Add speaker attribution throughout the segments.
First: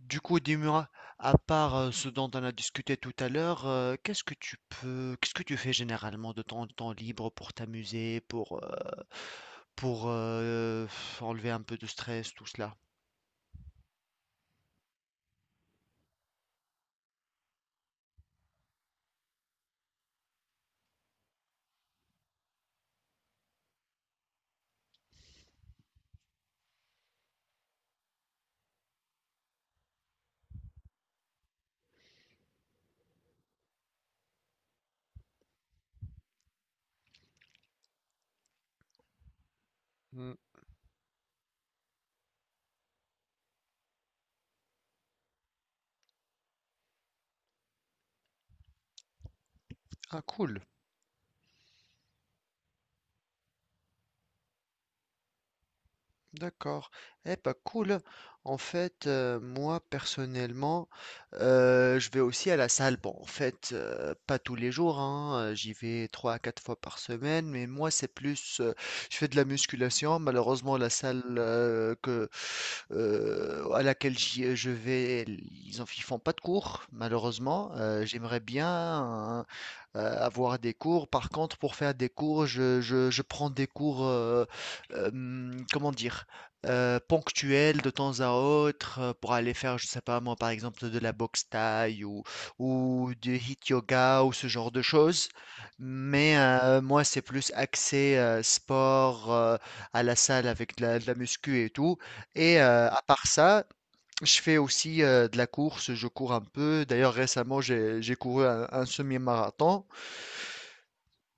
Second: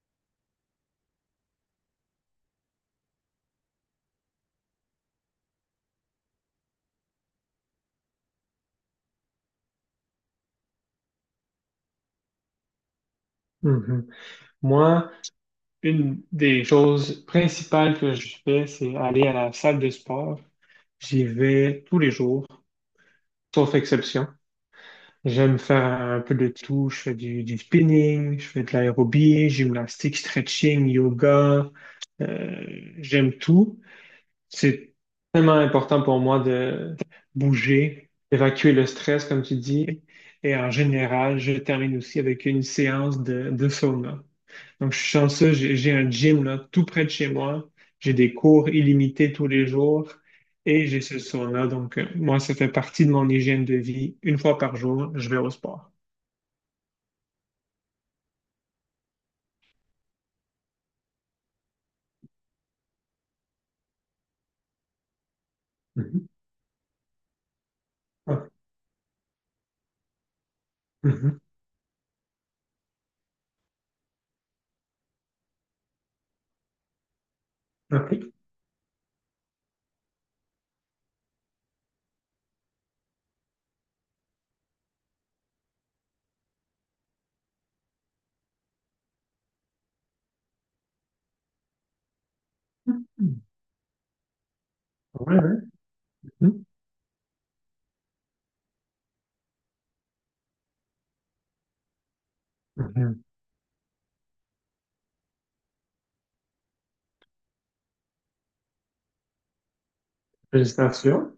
Speaker 1: Du coup, dis-moi, à part ce dont on a discuté tout à l'heure, qu'est-ce que tu peux, qu'est-ce que tu fais généralement de ton temps libre pour t'amuser, pour, pour euh, enlever un peu de stress, tout cela?
Speaker 2: Mhm. Moi, une des choses principales que je fais, c'est aller à la salle de sport. J'y vais tous les jours, sauf exception. J'aime faire un peu de tout. Je fais du spinning, je fais de l'aérobie, gymnastique, stretching, yoga. Euh, J'aime tout. C'est tellement important pour moi de bouger, d'évacuer le stress, comme tu dis.
Speaker 1: Hmm.
Speaker 2: Et en général, je termine aussi avec une séance de sauna. Donc, je suis chanceux, j'ai un gym là, tout près de chez moi. J'ai des cours illimités tous les jours
Speaker 1: Ah, cool.
Speaker 2: et j'ai ce sauna. Donc, moi, ça fait partie de mon hygiène de vie. Une fois par jour, je vais au sport.
Speaker 1: D'accord. Eh pas cool. En fait, moi personnellement, je vais aussi à la salle. Bon, en fait, pas tous les jours, hein, j'y vais
Speaker 2: Mhm.
Speaker 1: trois à quatre fois par semaine, mais moi c'est
Speaker 2: Ah,
Speaker 1: plus, je fais de la musculation. Malheureusement, la salle
Speaker 2: mhm.
Speaker 1: que à laquelle je vais, ils font pas de cours, malheureusement.
Speaker 2: OK.
Speaker 1: J'aimerais bien hein, avoir des cours. Par contre, pour faire des cours, je prends des cours, comment dire? Ponctuel, de temps à autre, pour aller faire, je sais pas moi, par exemple de la boxe thaï ou du
Speaker 2: Mhm.
Speaker 1: hit yoga ou ce genre de choses.
Speaker 2: Ouais, ouais.
Speaker 1: Mais
Speaker 2: Mhm.
Speaker 1: moi, c'est plus axé sport, à la salle avec de la muscu et tout. Et à
Speaker 2: Mhm.
Speaker 1: part ça, je fais aussi de la course, je cours un peu. D'ailleurs, récemment, j'ai couru un semi-marathon.
Speaker 2: Félicitations.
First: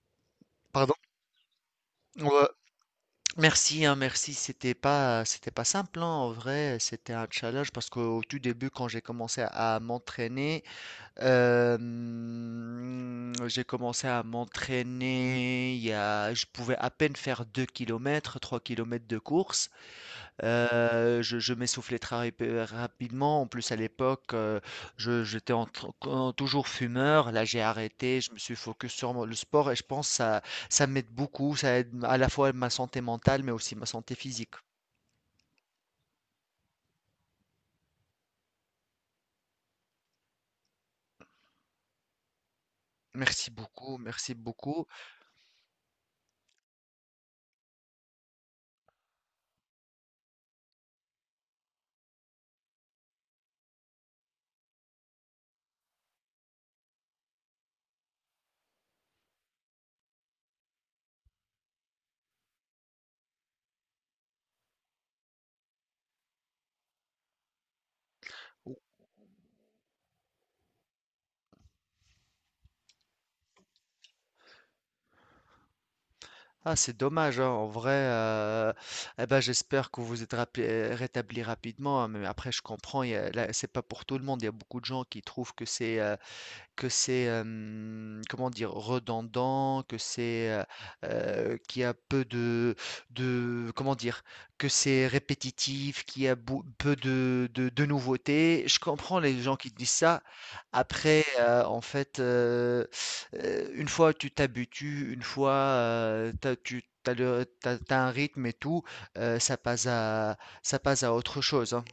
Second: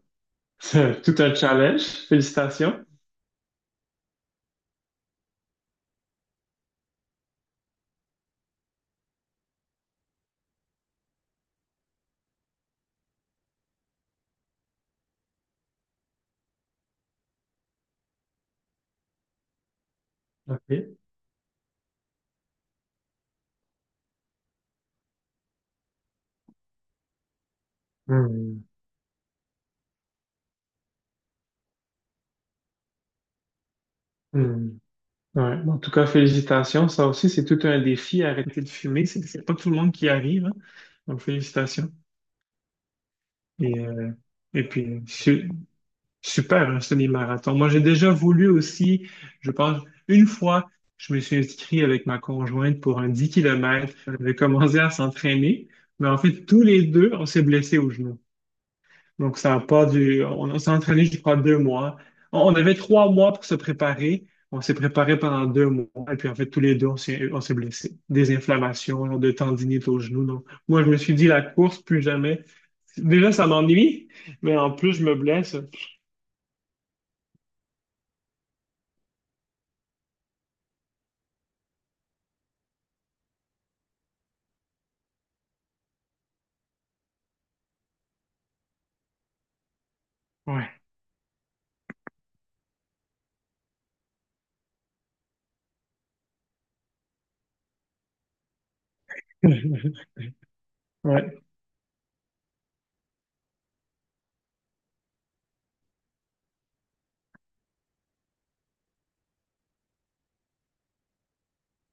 Speaker 1: Pardon?
Speaker 2: C'est tout un challenge.
Speaker 1: Ouais,
Speaker 2: Félicitations.
Speaker 1: merci, hein, merci. C'était pas simple, hein, en vrai. C'était un challenge parce qu'au tout début, quand j'ai commencé à m'entraîner, j'ai commencé à m'entraîner. Il y a, je pouvais à peine faire 2 kilomètres, 3 kilomètres de course.
Speaker 2: OK.
Speaker 1: Je m'essoufflais très rép rapidement. En plus à l'époque, je j'étais en tr toujours fumeur. Là, j'ai arrêté, je me suis
Speaker 2: Mhm.
Speaker 1: focus sur mon le sport et je pense que ça m'aide beaucoup. Ça aide à la fois ma santé mentale, mais aussi ma santé physique.
Speaker 2: Mhm. Ouais. En tout cas, félicitations. Ça aussi, c'est tout un défi, arrêter de fumer. C'est pas tout le monde qui y arrive, hein. Donc, félicitations.
Speaker 1: Merci
Speaker 2: Et,
Speaker 1: beaucoup,
Speaker 2: euh,
Speaker 1: merci
Speaker 2: et
Speaker 1: beaucoup.
Speaker 2: puis, super, un semi-marathon. Moi, j'ai déjà voulu aussi, je pense, une fois, je me suis inscrit avec ma conjointe pour un 10 kilomètres. On avait commencé à s'entraîner, mais en fait, tous les deux, on s'est blessés au genou. Donc, ça a pas du. On s'est entraîné, je crois, 2 mois. On avait 3 mois pour se préparer. On s'est préparé pendant 2 mois. Et puis, en fait, tous les deux, on s'est blessés. Des inflammations, genre de tendinite au genou. Donc, moi, je me suis dit, la course, plus jamais. Déjà, ça m'ennuie, mais en plus, je me blesse.
Speaker 1: Ah, c'est dommage, hein, en vrai, eh ben, j'espère que vous êtes rapé rétabli rapidement, hein, mais après je comprends, il y a là, c'est pas pour tout le monde. Il y a beaucoup de gens qui trouvent que c'est, que c'est, comment dire? Redondant, que c'est,
Speaker 2: Ouais.
Speaker 1: qu'il y a peu de comment dire? Que c'est répétitif, qu'il y a beau peu de nouveautés. Je comprends les gens qui disent ça. Après,
Speaker 2: Ouais.
Speaker 1: en fait, une fois tu t'habitues, une fois, tu as le tu as un rythme et tout, heu, ça passe à ça passe à autre chose, hein.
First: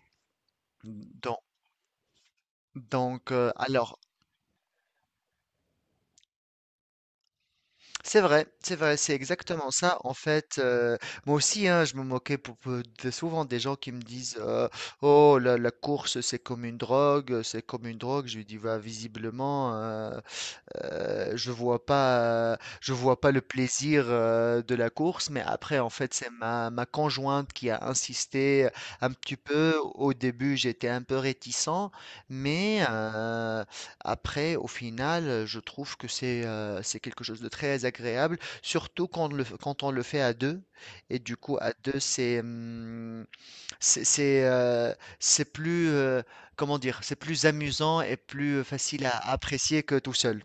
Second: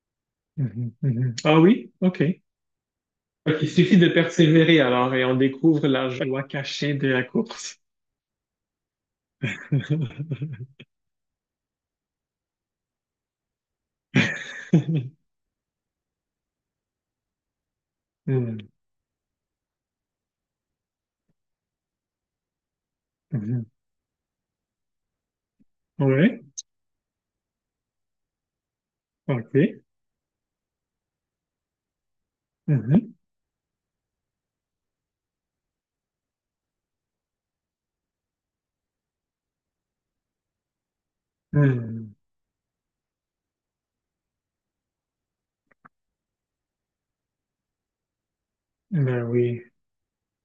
Speaker 2: Mhm, mhm.
Speaker 1: Donc
Speaker 2: Ah oui? OK. Ok, il suffit
Speaker 1: alors
Speaker 2: de persévérer alors et on découvre la joie cachée de la course.
Speaker 1: c'est vrai, c'est vrai, c'est exactement ça. En fait, moi aussi, hein, je me moquais souvent des gens qui me disent oh, la course, c'est comme une drogue, c'est comme une drogue. Je lui dis
Speaker 2: Mhm,
Speaker 1: bah, visiblement, Heu, je vois pas, je vois pas le
Speaker 2: mhm.
Speaker 1: plaisir, de la course, mais après en fait, c'est
Speaker 2: Ouais.
Speaker 1: ma conjointe qui a insisté, un petit peu.
Speaker 2: OK.
Speaker 1: Au début, j'étais un peu réticent, mais,
Speaker 2: Mhm,
Speaker 1: après au final, je trouve que c'est quelque chose de très agréable, surtout quand on le fait à deux, et du coup à 2
Speaker 2: mhm.
Speaker 1: c'est, c'est c'est, heu, c'est plus, comment dire? C'est plus amusant et plus facile à
Speaker 2: Ben oui.
Speaker 1: apprécier que tout seul.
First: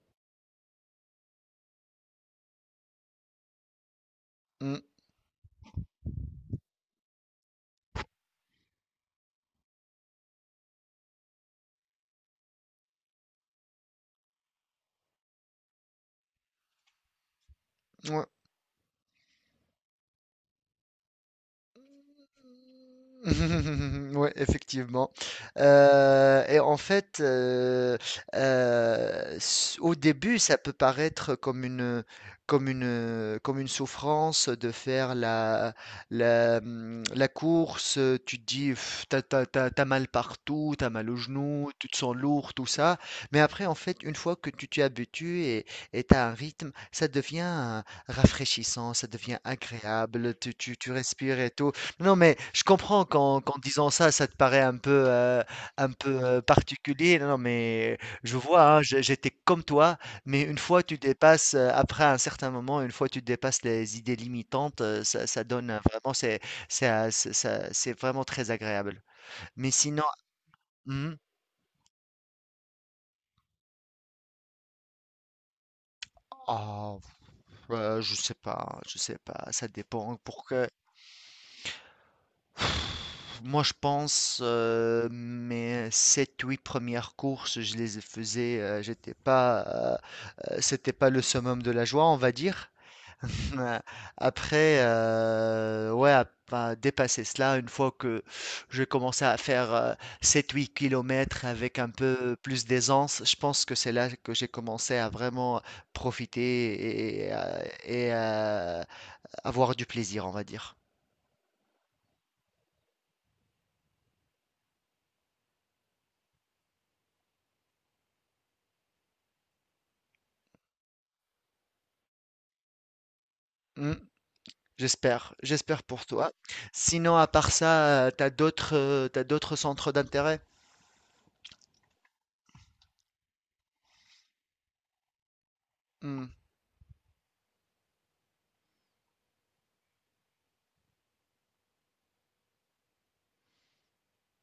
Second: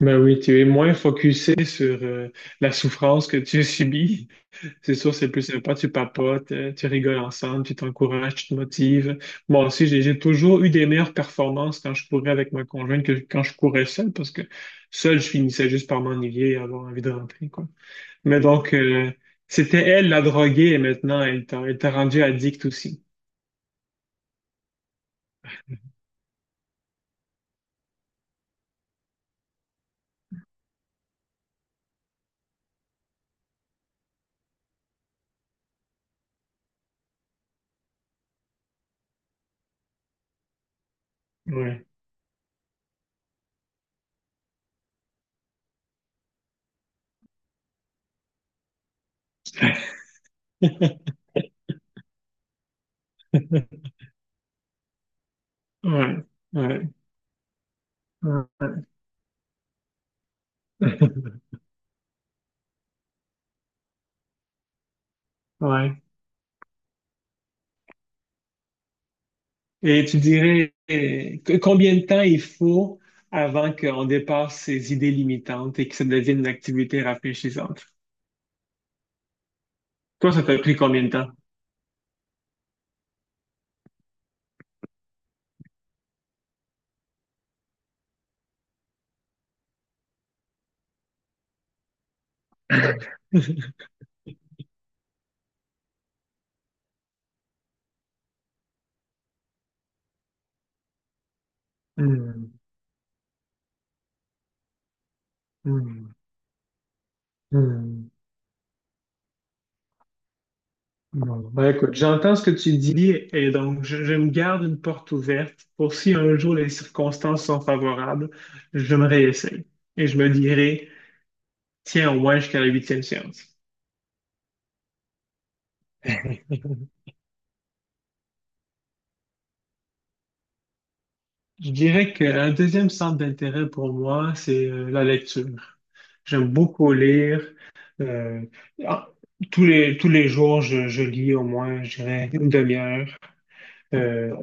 Speaker 2: Ben oui, tu es moins focusé sur la souffrance que tu subis.
Speaker 1: Mmh.
Speaker 2: C'est sûr, c'est plus sympa, tu papotes, tu rigoles ensemble, tu t'encourages, tu te motives. Moi aussi, j'ai toujours eu des meilleures performances quand je courais avec ma conjointe que quand je courais seul, parce que seul, je finissais juste par m'ennuyer et avoir envie de rentrer, quoi.
Speaker 1: Ouais.
Speaker 2: Mais donc, c'était elle la droguée et maintenant, elle t'a rendu addict aussi.
Speaker 1: Ouais, effectivement. Et en fait, au début, ça peut paraître comme une souffrance de faire la course. Tu te dis, pff, t'as mal partout, t'as mal au genou,
Speaker 2: Ouais.
Speaker 1: tu te sens lourd, tout ça. Mais après, en fait, une fois que tu t'y habitues et t'as un rythme, ça devient rafraîchissant, ça devient agréable. Tu respires et tout. Non, mais je comprends qu'en disant ça, ça te paraît un peu
Speaker 2: Ouais. Ouais.
Speaker 1: particulier. Non, non, mais je vois, hein,
Speaker 2: Ouais.
Speaker 1: j'étais comme toi, mais une fois tu dépasses, après un certain moment, une fois tu dépasses les idées limitantes, ça donne
Speaker 2: Ouais.
Speaker 1: vraiment, c'est c'est vraiment très agréable. Mais sinon,
Speaker 2: Et tu dirais
Speaker 1: hmm,
Speaker 2: combien de temps il faut avant qu'on dépasse ces idées limitantes et que ça devienne une
Speaker 1: oh,
Speaker 2: activité rafraîchissante?
Speaker 1: je sais pas, ça dépend.
Speaker 2: Toi, ça t'a pris combien de temps?
Speaker 1: Moi, je pense, mes sept, huit premières courses, je les faisais, j'étais pas, c'était pas le summum de la joie, on va dire. Euh, Après, ouais, à pas dépasser cela, une fois que j'ai commencé à faire 7-8 kilomètres avec un peu
Speaker 2: Hmm,
Speaker 1: plus d'aisance, je pense que c'est là que j'ai commencé à vraiment
Speaker 2: hmm,
Speaker 1: profiter et,
Speaker 2: hmm.
Speaker 1: avoir du plaisir, on va dire.
Speaker 2: Bon, ben écoute, j'entends ce que tu dis et donc je me garde une porte ouverte pour si un jour les circonstances sont favorables, je me réessaye et je me dirai, tiens, au moins jusqu'à la huitième séance.
Speaker 1: J'espère, j'espère pour toi. Sinon, à part ça, t'as d'autres centres d'intérêt?
Speaker 2: Je dirais qu'un deuxième centre d'intérêt pour moi, c'est la lecture.
Speaker 1: Hmm.
Speaker 2: J'aime beaucoup lire. euh, ah, tous les jours, je lis au moins, je dirais, une demi-heure. Euh,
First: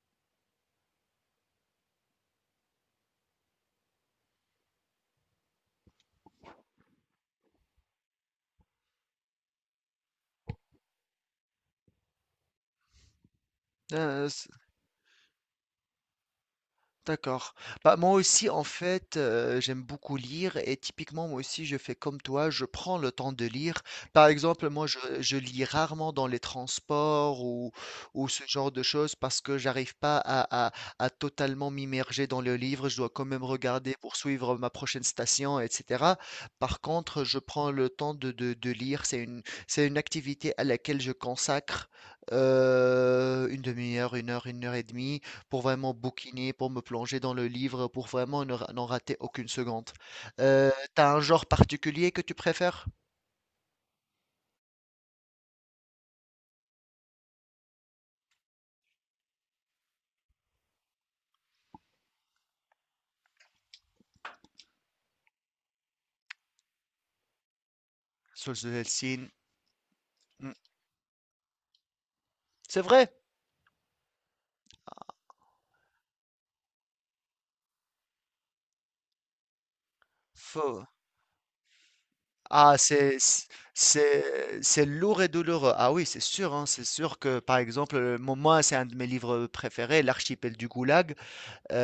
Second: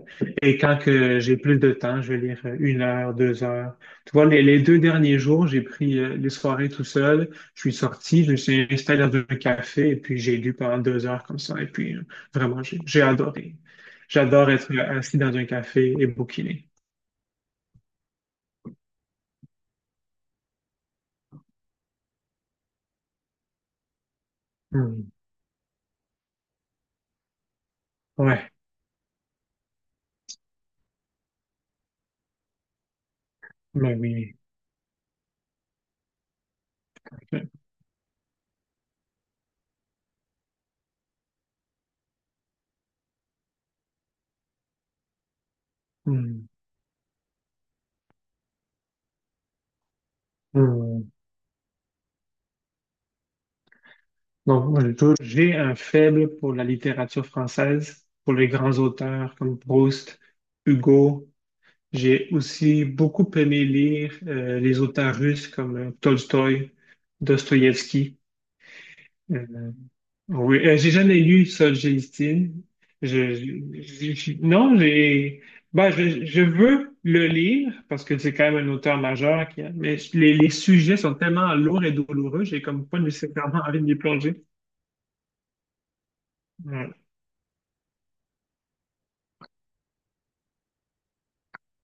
Speaker 2: et quand que j'ai plus de temps, je vais lire une heure, 2 heures. Tu vois, les deux derniers jours, j'ai pris les soirées tout seul. Je suis sorti, je me suis installé dans un café et puis j'ai lu pendant 2 heures comme ça. Et puis vraiment, j'ai adoré.
Speaker 1: Euh,
Speaker 2: J'adore être assis dans un café et bouquiner.
Speaker 1: D'accord. Bah, moi aussi, en fait, j'aime beaucoup lire et typiquement, moi aussi, je fais comme toi, je prends le temps de lire. Par exemple, moi,
Speaker 2: Hmm.
Speaker 1: je lis rarement dans les transports ou ce
Speaker 2: Ouais,
Speaker 1: genre de choses parce que j'arrive pas à, à totalement m'immerger dans le livre. Je dois quand même
Speaker 2: mais
Speaker 1: regarder pour
Speaker 2: oui.
Speaker 1: suivre ma prochaine station, etc. Par contre, je prends le temps de, de lire. C'est une activité à laquelle je consacre une demi-heure, une heure et demie pour vraiment
Speaker 2: Hmm.
Speaker 1: bouquiner, pour me plonger dans le livre, pour vraiment ne ra- n'en rater aucune seconde.
Speaker 2: Hmm.
Speaker 1: T'as un genre particulier que tu préfères?
Speaker 2: Donc, moi, j'ai un faible pour la littérature française, pour les grands auteurs comme Proust, Hugo. J'ai aussi beaucoup aimé lire les auteurs russes comme Tolstoï, Dostoïevski.
Speaker 1: Souls of Hellsing.
Speaker 2: Euh,
Speaker 1: Hmm,
Speaker 2: oui, j'ai jamais lu Solzhenitsyn.
Speaker 1: c'est vrai.
Speaker 2: Je, non, ben, je veux le lire parce que c'est quand même un auteur majeur, qui, mais les
Speaker 1: Faux.
Speaker 2: sujets sont tellement lourds et douloureux, j'ai
Speaker 1: Ah,
Speaker 2: comme pas nécessairement envie de m'y plonger.
Speaker 1: c'est lourd et douloureux. Ah oui, c'est sûr, hein, c'est
Speaker 2: Ouais.
Speaker 1: sûr que par exemple, moi, c'est un de mes livres préférés, L'archipel du Goulag.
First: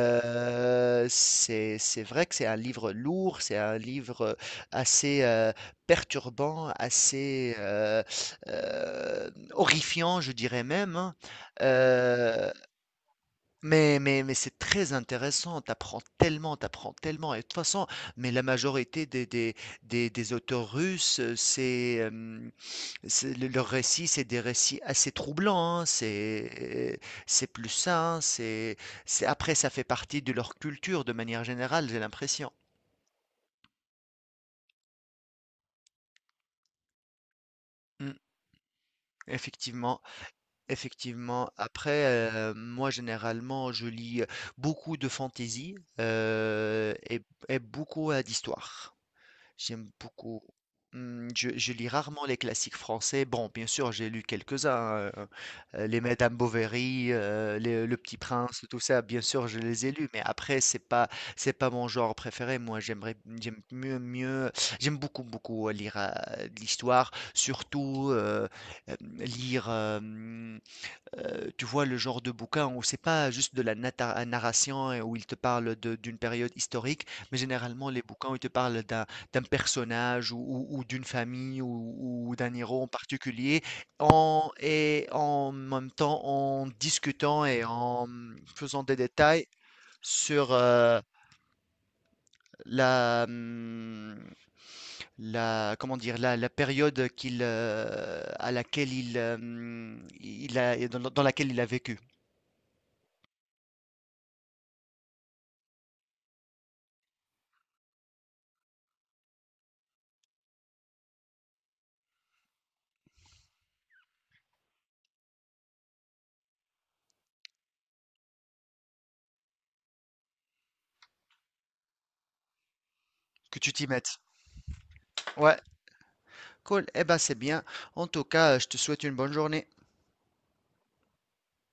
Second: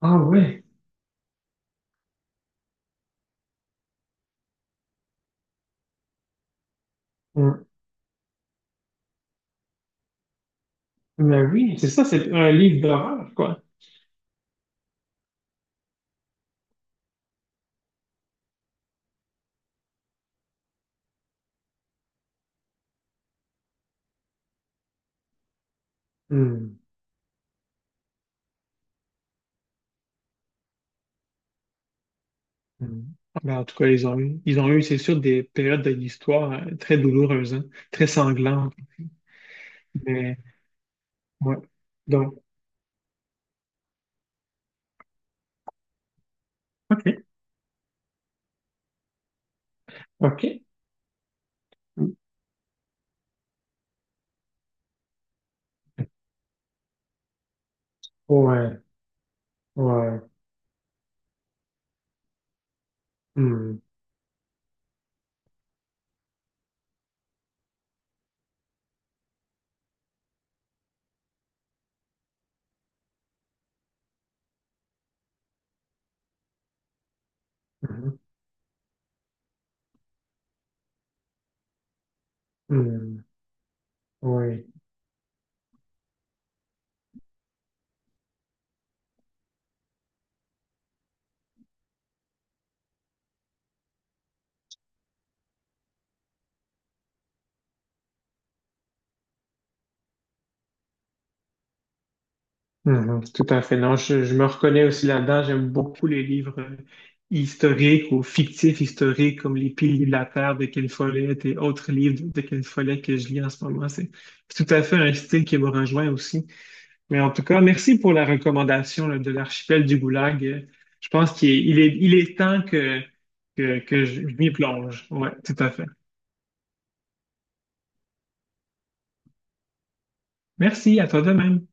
Speaker 2: Ah ouais.
Speaker 1: c'est c'est vrai que c'est un livre lourd, c'est un livre assez perturbant, assez
Speaker 2: Hmm.
Speaker 1: horrifiant, je dirais même, hein.
Speaker 2: Mais oui. C'est ça, c'est un
Speaker 1: Euh,
Speaker 2: livre d'horreur, quoi.
Speaker 1: mais mais, c'est très intéressant, t'apprends tellement, t'apprends tellement. Et de toute façon, mais la majorité des auteurs russes, c'est le leurs récits, c'est des récits assez troublants, hein, c'est plus ça, hein, c'est après ça fait partie de leur culture de manière générale, j'ai l'impression.
Speaker 2: Mm. Ben, en tout cas, ils ont eu, c'est sûr, des périodes de l'histoire très douloureuses, hein, très
Speaker 1: Mmh,
Speaker 2: sanglantes.
Speaker 1: effectivement,
Speaker 2: Mais,
Speaker 1: effectivement.
Speaker 2: ouais.
Speaker 1: Après,
Speaker 2: Donc,
Speaker 1: moi généralement, je lis beaucoup de fantaisie, heu et
Speaker 2: OK.
Speaker 1: et beaucoup, d'histoires. J'aime beaucoup.
Speaker 2: OK.
Speaker 1: Mmh, je lis rarement les classiques français. Bon, bien sûr, j'ai lu quelques-uns, les Madame Bovary, les Le Petit Prince,
Speaker 2: Ouais.
Speaker 1: tout ça, bien sûr, je les ai lus,
Speaker 2: Ouais.
Speaker 1: mais après, c'est pas mon genre préféré. Moi, j'aimerais j'aime
Speaker 2: Mm.
Speaker 1: mieux mieux j'aime beaucoup, beaucoup lire, de l'histoire, surtout, lire, euh, tu vois, le genre de bouquin où c'est pas juste de la narration et où il te parle d'une période historique, mais généralement les
Speaker 2: Mhm.
Speaker 1: bouquins où il te parle d'un personnage ou, ou d'une famille ou d'un héros en
Speaker 2: Mm.
Speaker 1: particulier,
Speaker 2: Oui.
Speaker 1: et en même temps en discutant et en faisant des détails sur la, hum, la, comment dire, la période à laquelle il, dans laquelle il a vécu.
Speaker 2: Mhm. Tout à fait. Non, je me reconnais aussi là-dedans. J'aime beaucoup les livres historiques ou fictifs historiques comme Les Piliers de la Terre de Ken Follett et autres livres de Ken Follett que je lis en ce moment. C'est tout à fait un style qui me rejoint aussi. Mais en tout cas, merci pour la recommandation là, de l'archipel du Goulag. Je pense qu'il est temps que,
Speaker 1: Que tu
Speaker 2: que,
Speaker 1: t'y
Speaker 2: que
Speaker 1: mettes.
Speaker 2: je m'y plonge. Ouais, tout
Speaker 1: Ouais,
Speaker 2: à fait.
Speaker 1: cool. Eh ben, c'est bien. En tout cas, je te souhaite une bonne journée.
Speaker 2: Merci, à toi de même.